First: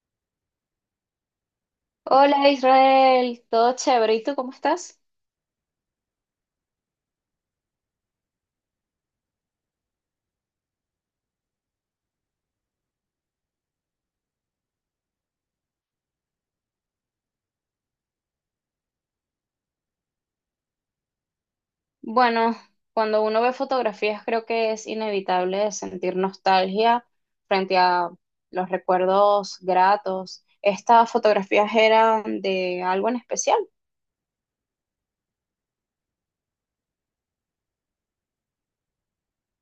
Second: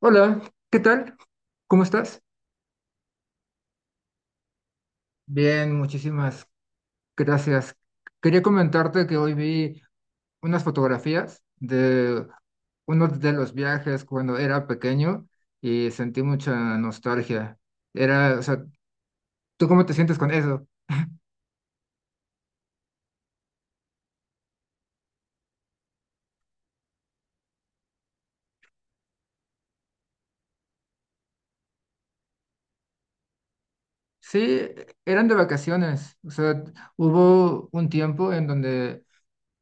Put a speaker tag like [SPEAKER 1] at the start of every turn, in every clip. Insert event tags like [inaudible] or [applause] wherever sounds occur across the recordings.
[SPEAKER 1] Hola, ¿qué tal? ¿Cómo estás?
[SPEAKER 2] Hola Israel, todo chévere. ¿Y tú cómo estás?
[SPEAKER 1] Bien, muchísimas gracias. Quería comentarte que hoy vi unas fotografías de uno de los viajes cuando era pequeño y sentí mucha nostalgia. Era, o sea, ¿tú cómo te sientes con eso?
[SPEAKER 2] Bueno, cuando uno ve fotografías creo que es inevitable sentir nostalgia frente a los recuerdos gratos. ¿Estas fotografías eran de algo en especial?
[SPEAKER 1] Sí, eran de vacaciones. O sea, hubo un tiempo en donde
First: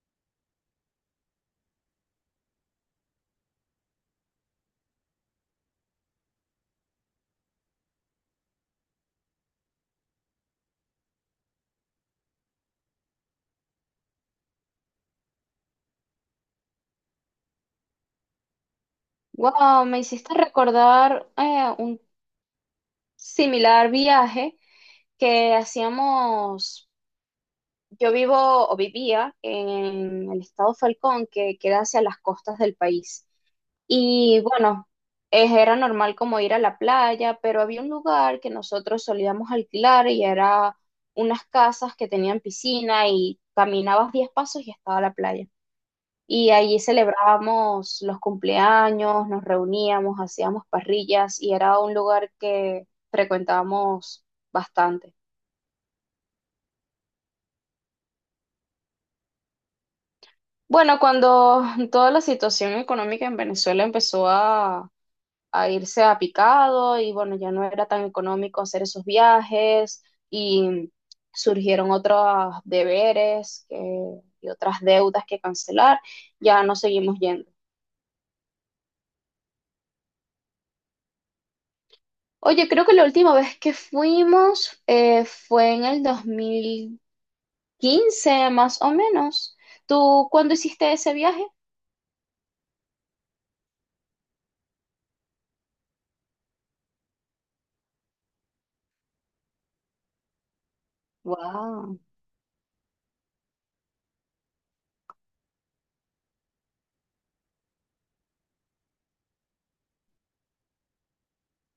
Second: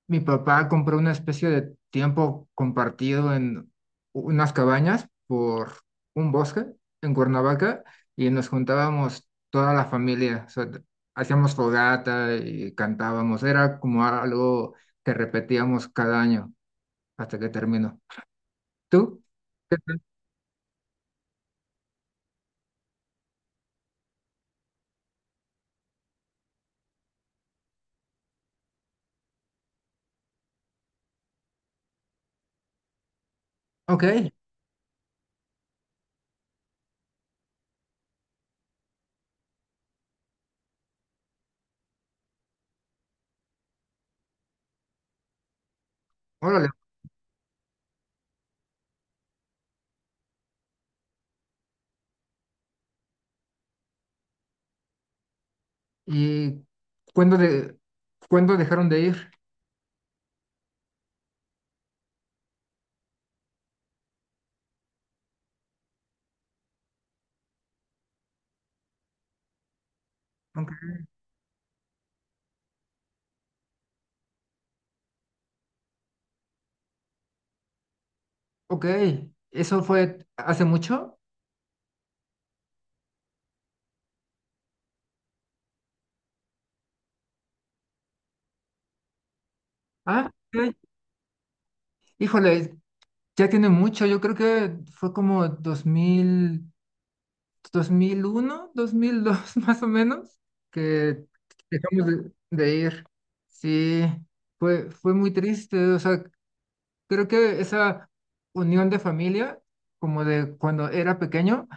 [SPEAKER 1] mi papá compró una especie de tiempo compartido en unas cabañas por un bosque en Cuernavaca y nos juntábamos toda la familia, o sea, hacíamos fogata y cantábamos, era como algo que repetíamos cada año hasta que terminó. ¿Tú? ¿Qué
[SPEAKER 2] Wow,
[SPEAKER 1] tal?
[SPEAKER 2] me hiciste recordar un similar viaje que hacíamos, yo vivo o vivía en el estado Falcón, que queda hacia las costas del país.
[SPEAKER 1] Ok,
[SPEAKER 2] Y bueno, era normal como ir a la playa, pero había un lugar que nosotros solíamos alquilar y era unas casas que tenían piscina y caminabas 10 pasos y estaba la playa. Y
[SPEAKER 1] órale.
[SPEAKER 2] allí celebrábamos los cumpleaños, nos reuníamos, hacíamos parrillas y era un lugar que frecuentábamos bastante.
[SPEAKER 1] ¿Y cuándo, de, cuándo dejaron de ir?
[SPEAKER 2] Bueno, cuando toda la situación económica en Venezuela empezó a irse a picado y bueno, ya no era tan económico hacer esos viajes
[SPEAKER 1] Ok,
[SPEAKER 2] y surgieron otros deberes y otras deudas que cancelar, ya no seguimos yendo.
[SPEAKER 1] ok, ¿eso fue hace mucho?
[SPEAKER 2] Oye, creo que la última vez que fuimos fue en el 2015, más o menos. ¿Tú
[SPEAKER 1] Ah,
[SPEAKER 2] cuándo
[SPEAKER 1] ok.
[SPEAKER 2] hiciste ese viaje?
[SPEAKER 1] Híjole, ya tiene mucho, yo creo que fue como 2001, 2002 [laughs] más o menos, que
[SPEAKER 2] Wow.
[SPEAKER 1] dejamos de ir. Sí, fue muy triste, o sea, creo que esa unión de familia, como de cuando era pequeño,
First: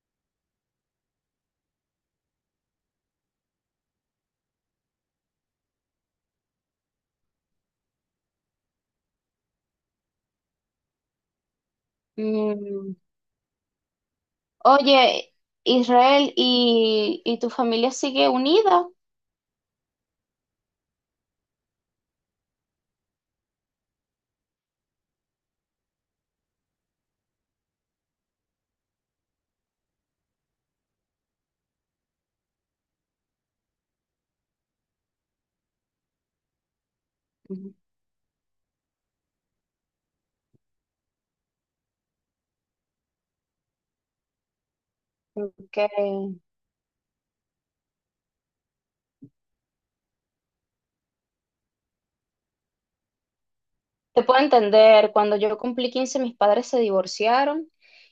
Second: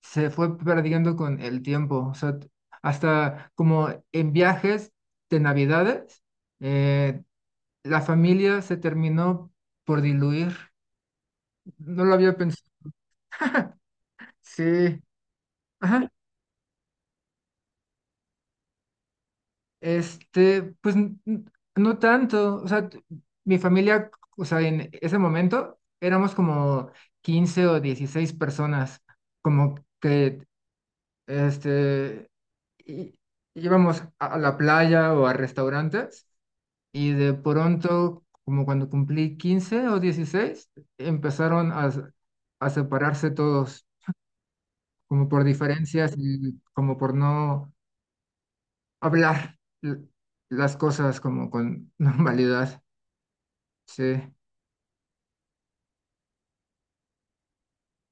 [SPEAKER 1] se fue perdiendo con el tiempo, o sea, hasta como en viajes de Navidades, eh, la familia se terminó por diluir, no lo había pensado. Sí.
[SPEAKER 2] Oye,
[SPEAKER 1] Ajá,
[SPEAKER 2] Israel, y tu familia sigue unida?
[SPEAKER 1] este, pues no tanto, o sea, mi familia, o sea, en ese momento éramos como 15 o 16 personas, como que, este, í- íbamos a la playa o a restaurantes y de
[SPEAKER 2] Ujú.
[SPEAKER 1] pronto, como cuando cumplí 15 o 16 empezaron a separarse todos, como por
[SPEAKER 2] Porque
[SPEAKER 1] diferencias y como por no hablar las cosas como con [laughs] normalidad. Sí.
[SPEAKER 2] te puedo entender, cuando yo cumplí 15, mis padres se divorciaron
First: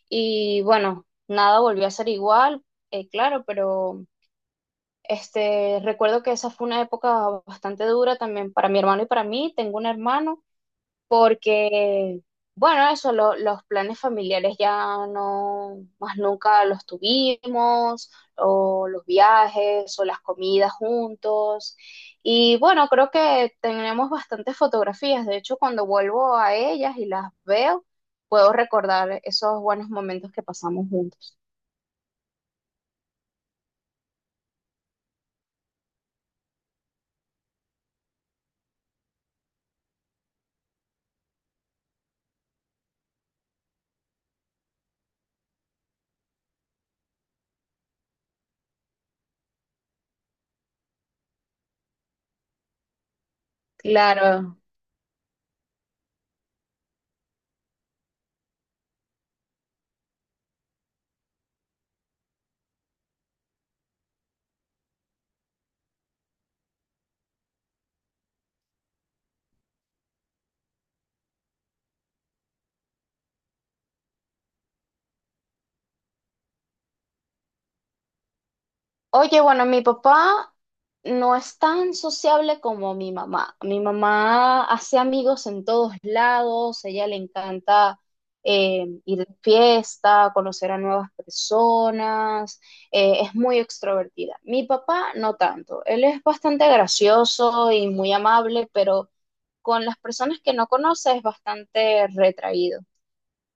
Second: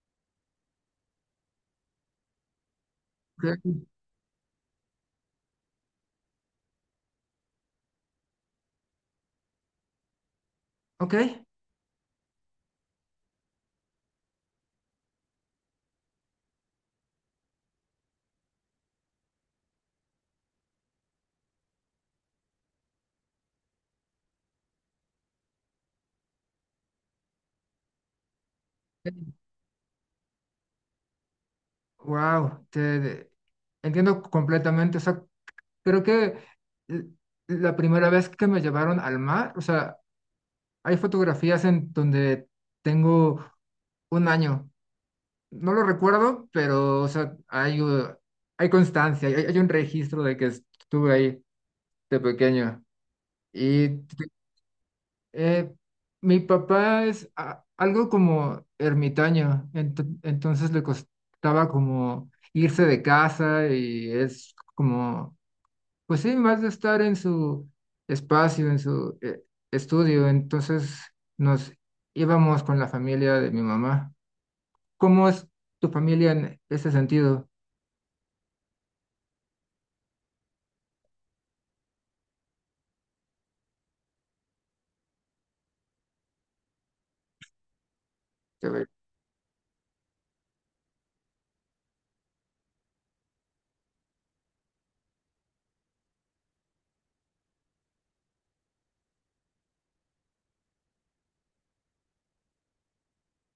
[SPEAKER 2] y bueno, nada volvió a ser igual, claro, pero este, recuerdo que esa fue una época bastante dura también para mi hermano y para mí. Tengo un hermano
[SPEAKER 1] Ok.
[SPEAKER 2] porque, bueno, eso, los planes familiares ya no, más nunca los tuvimos, o los viajes, o las comidas juntos. Y bueno, creo que tenemos bastantes fotografías. De hecho, cuando vuelvo a ellas y las veo, puedo recordar esos buenos momentos que pasamos juntos.
[SPEAKER 1] Wow. Te entiendo completamente. O sea, creo que l- la primera vez que me llevaron al mar, o sea, hay fotografías en donde tengo 1 año. No lo recuerdo, pero, o sea, hay constancia, hay un registro de que estuve ahí de pequeño. Y
[SPEAKER 2] Claro.
[SPEAKER 1] Eh, mi papá es algo como ermitaño, entonces le costaba como irse de casa y es como, pues sí, más de estar en su espacio, en su estudio, entonces nos íbamos con la familia de mi mamá. ¿Cómo es tu familia en ese sentido?
[SPEAKER 2] Oye, bueno, mi papá no es tan sociable como mi mamá. Mi mamá hace amigos en todos lados, a ella le encanta
[SPEAKER 1] Te ve-
[SPEAKER 2] ir de fiesta, conocer a nuevas personas, es muy extrovertida. Mi papá no tanto, él es bastante gracioso y muy amable, pero con las personas que no conoce es bastante retraído.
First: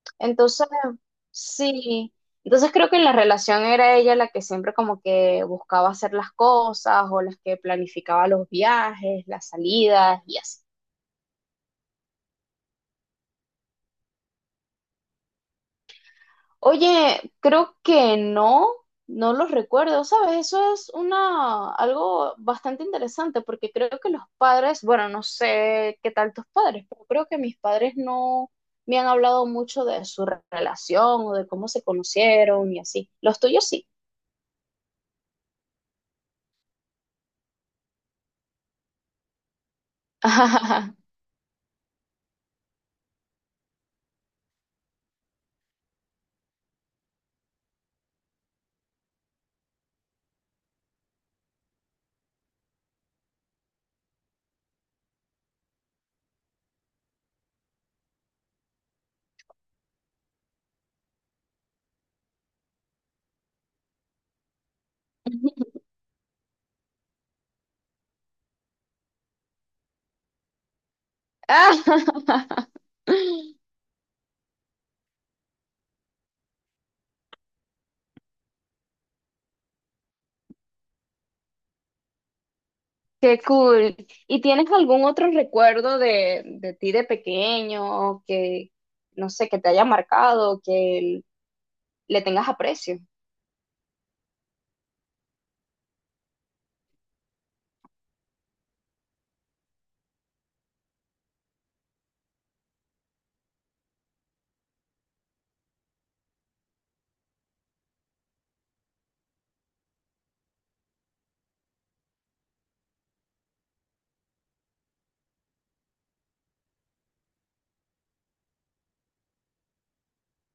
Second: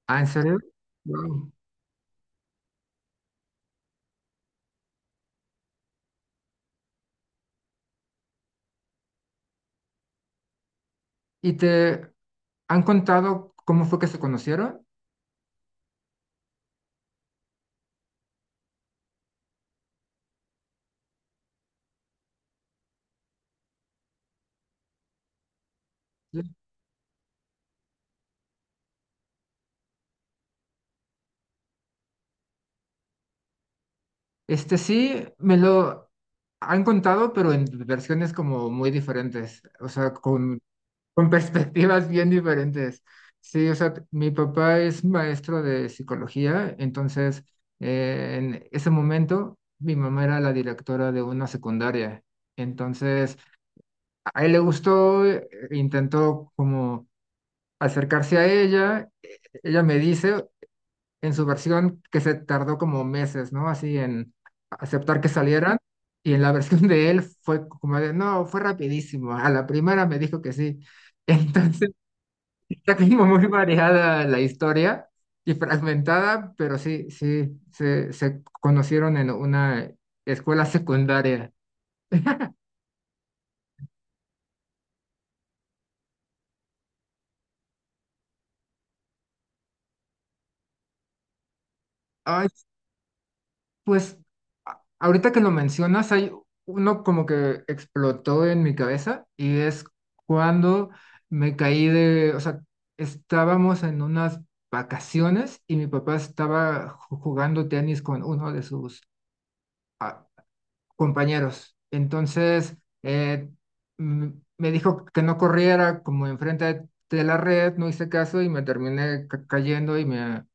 [SPEAKER 1] Ah, ¿en serio?
[SPEAKER 2] Entonces,
[SPEAKER 1] Wow.
[SPEAKER 2] sí, entonces creo que en la relación era ella la que siempre como que buscaba hacer las cosas o las que planificaba los viajes, las salidas y así.
[SPEAKER 1] ¿Y te han contado cómo fue que se conocieron?
[SPEAKER 2] Oye, creo que no, no los recuerdo, ¿sabes? Eso es una, algo bastante interesante porque creo que los padres, bueno, no sé qué tal tus padres, pero creo que mis padres no me han hablado mucho de su relación o de cómo se conocieron y así. Los tuyos sí.
[SPEAKER 1] Este sí, me lo han contado, pero en versiones como muy diferentes, o sea,
[SPEAKER 2] [laughs]
[SPEAKER 1] con [laughs] perspectivas bien diferentes. Sí, o sea, mi papá es maestro de psicología, entonces en ese momento mi mamá era la directora de una secundaria. Entonces, a él le gustó, intentó como acercarse a ella, ella me dice, en su versión que se tardó como meses, ¿no? Así en aceptar que salieran. Y en la [laughs] versión de él fue como de, no, fue rapidísimo. A la primera me dijo que sí.
[SPEAKER 2] ¡Ah!
[SPEAKER 1] Entonces, [laughs] está como muy
[SPEAKER 2] [laughs]
[SPEAKER 1] variada la historia y fragmentada, pero sí, sí, se conocieron en una escuela secundaria.
[SPEAKER 2] Qué cool. ¿Y tienes algún otro recuerdo de ti de pequeño que, no sé, que te haya marcado, que le
[SPEAKER 1] Ay,
[SPEAKER 2] tengas aprecio? [gasps]
[SPEAKER 1] pues ahorita que lo mencionas, hay uno como que explotó en mi cabeza y es cuando me caí de, o sea, estábamos en unas vacaciones y mi papá estaba jugando tenis con uno de sus ah, compañeros. Entonces, eh, mm, me dijo que no corriera como enfrente de la red, no hice caso y me terminé cayendo y me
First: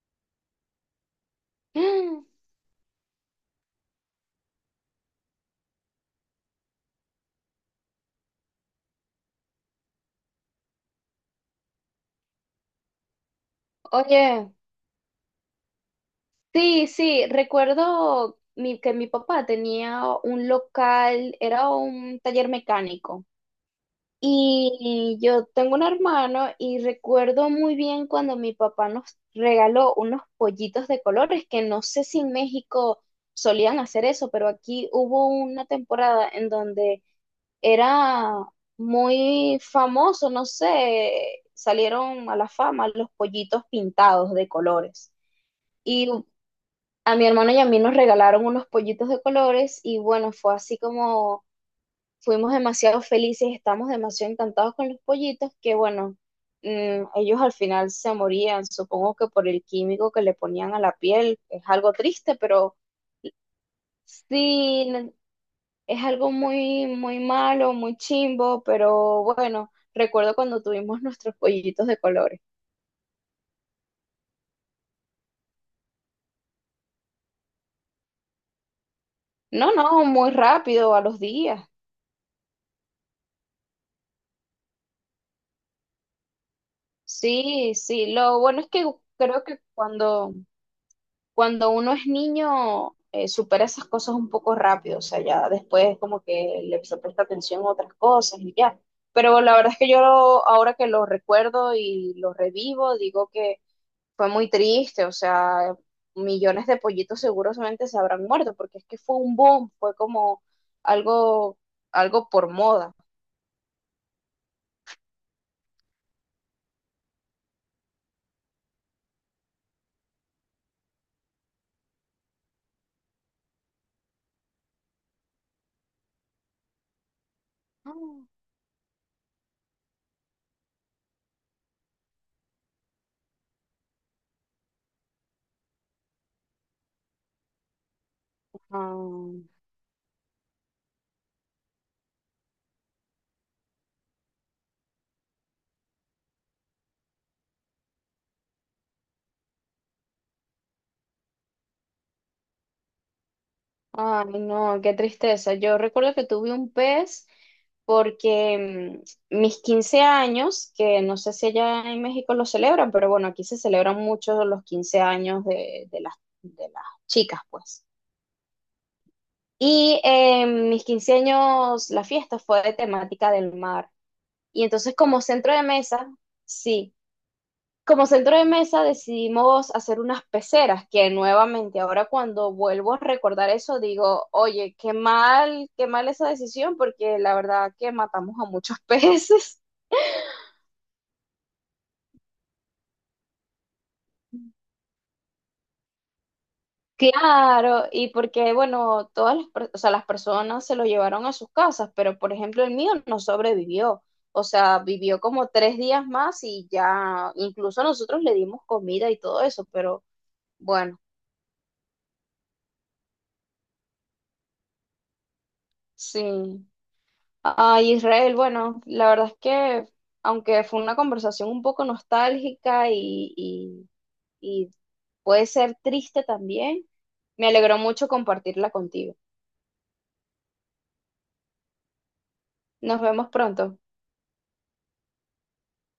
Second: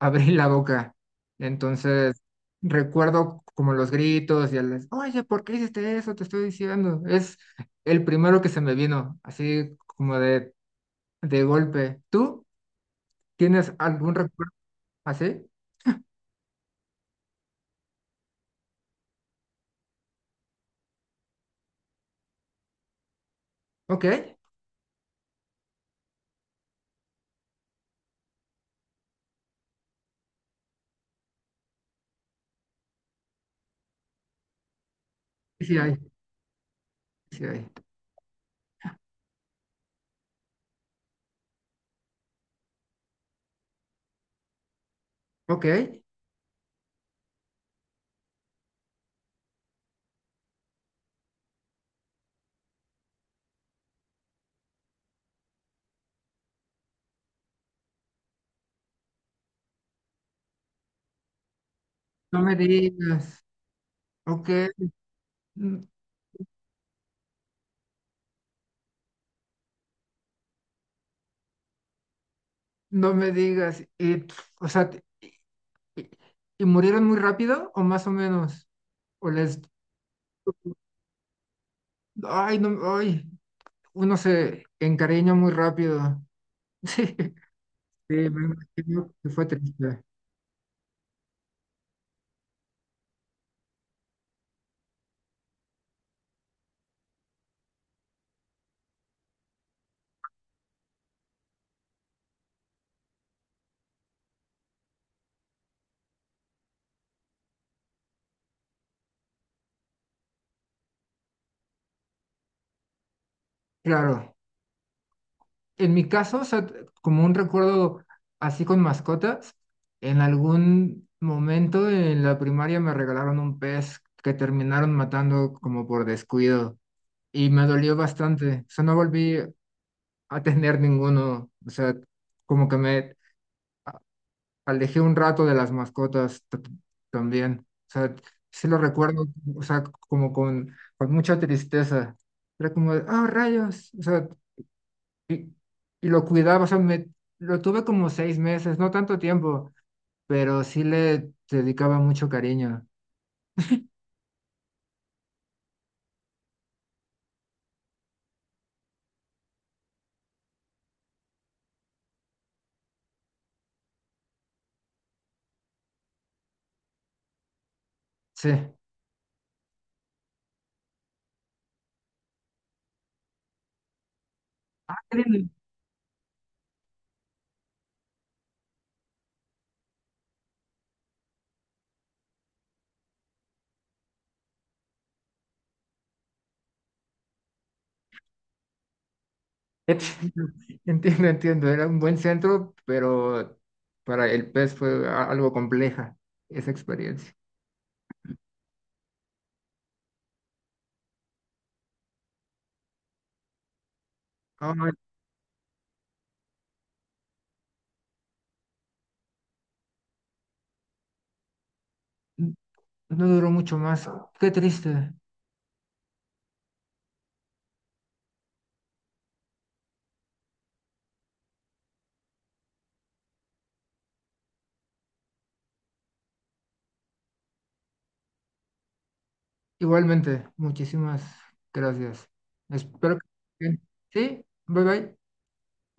[SPEAKER 1] abrí la boca. Entonces,
[SPEAKER 2] Mm.
[SPEAKER 1] recuerdo como los gritos y el, oye, ¿por qué hiciste eso? Te estoy diciendo. Es el primero que se me vino, así como de golpe. ¿Tú tienes algún
[SPEAKER 2] Oye,
[SPEAKER 1] recuerdo así?
[SPEAKER 2] sí, sí, recuerdo que mi papá tenía un local, era un taller mecánico.
[SPEAKER 1] Ok,
[SPEAKER 2] Y yo tengo un hermano y recuerdo muy bien cuando mi papá nos regaló unos pollitos de colores, que no sé si en México solían hacer eso, pero aquí hubo una
[SPEAKER 1] sí hay,
[SPEAKER 2] temporada en donde
[SPEAKER 1] sí hay.
[SPEAKER 2] era muy famoso, no sé, salieron a la fama los pollitos pintados de colores.
[SPEAKER 1] Ok,
[SPEAKER 2] Y a mi hermano y a mí nos regalaron unos pollitos de colores y bueno, fue así como fuimos demasiado felices, estamos demasiado encantados con los pollitos, que bueno, ellos al final se morían, supongo que por el químico que le ponían a la piel, es algo triste,
[SPEAKER 1] no me
[SPEAKER 2] pero
[SPEAKER 1] digas. Ok,
[SPEAKER 2] sí,
[SPEAKER 1] n-
[SPEAKER 2] es algo muy, muy malo, muy chimbo, pero bueno, recuerdo cuando tuvimos nuestros pollitos de colores.
[SPEAKER 1] no me digas. Y, pf, o sea, y, y murieron muy rápido o más o menos? O les,
[SPEAKER 2] No, no, muy rápido, a los días.
[SPEAKER 1] ay, no, ay, uno se encariña muy rápido. [laughs]
[SPEAKER 2] Sí, sí,
[SPEAKER 1] Sí,
[SPEAKER 2] lo
[SPEAKER 1] me
[SPEAKER 2] bueno es que
[SPEAKER 1] imagino que
[SPEAKER 2] creo
[SPEAKER 1] fue
[SPEAKER 2] que
[SPEAKER 1] triste.
[SPEAKER 2] cuando cuando uno es niño, supera esas cosas un poco rápido, o sea, ya después como que le se presta atención a otras cosas y ya. Pero la verdad es que yo ahora que lo recuerdo y lo revivo, digo que fue muy triste, o sea, millones de pollitos seguramente se habrán muerto, porque es que fue un boom, fue como algo, algo por moda.
[SPEAKER 1] Claro, en mi caso, o sea, como un recuerdo así con mascotas, en algún momento en la primaria me regalaron un pez que terminaron matando como por descuido y me dolió bastante. O sea, no volví a tener ninguno. O sea, como que me alejé un rato de las mascotas también. O sea, sí lo recuerdo,
[SPEAKER 2] Ah.
[SPEAKER 1] o sea, como con mucha tristeza. Era como, de, ah, rayos. O sea, y, y lo cuidaba, o sea, lo tuve como 6 meses, no tanto tiempo, pero sí le dedicaba mucho cariño.
[SPEAKER 2] Ay, no, qué tristeza. Yo recuerdo que tuve un pez porque mis 15 años, que no sé si allá en México lo celebran, pero bueno, aquí se celebran mucho los 15 años de las chicas, pues.
[SPEAKER 1] Sí.
[SPEAKER 2] Y mis 15 años, la fiesta fue de temática del mar. Y
[SPEAKER 1] Ah,
[SPEAKER 2] entonces como
[SPEAKER 1] créeme.
[SPEAKER 2] centro de mesa, sí, como centro de mesa decidimos hacer unas peceras, que nuevamente ahora cuando vuelvo a recordar eso digo, oye, qué mal esa decisión, porque la verdad que matamos a muchos [laughs] peces.
[SPEAKER 1] Entiendo, [laughs] entiendo, entiendo. Era un buen centro, pero para el pez fue algo compleja esa experiencia.
[SPEAKER 2] Claro, y porque, bueno, todas las, o sea, las personas se lo llevaron a sus casas, pero por ejemplo el mío no sobrevivió, o sea,
[SPEAKER 1] Ay,
[SPEAKER 2] vivió como 3 días más y ya, incluso nosotros le dimos comida y todo eso, pero bueno,
[SPEAKER 1] n- no duró mucho más. Qué triste.
[SPEAKER 2] sí. Ah, Israel, bueno, la verdad es que aunque fue una conversación un poco nostálgica y puede ser triste también, me alegró mucho compartirla contigo.
[SPEAKER 1] Igualmente, muchísimas gracias.
[SPEAKER 2] Nos
[SPEAKER 1] Espero
[SPEAKER 2] vemos
[SPEAKER 1] que...
[SPEAKER 2] pronto.
[SPEAKER 1] Sí, bye bye.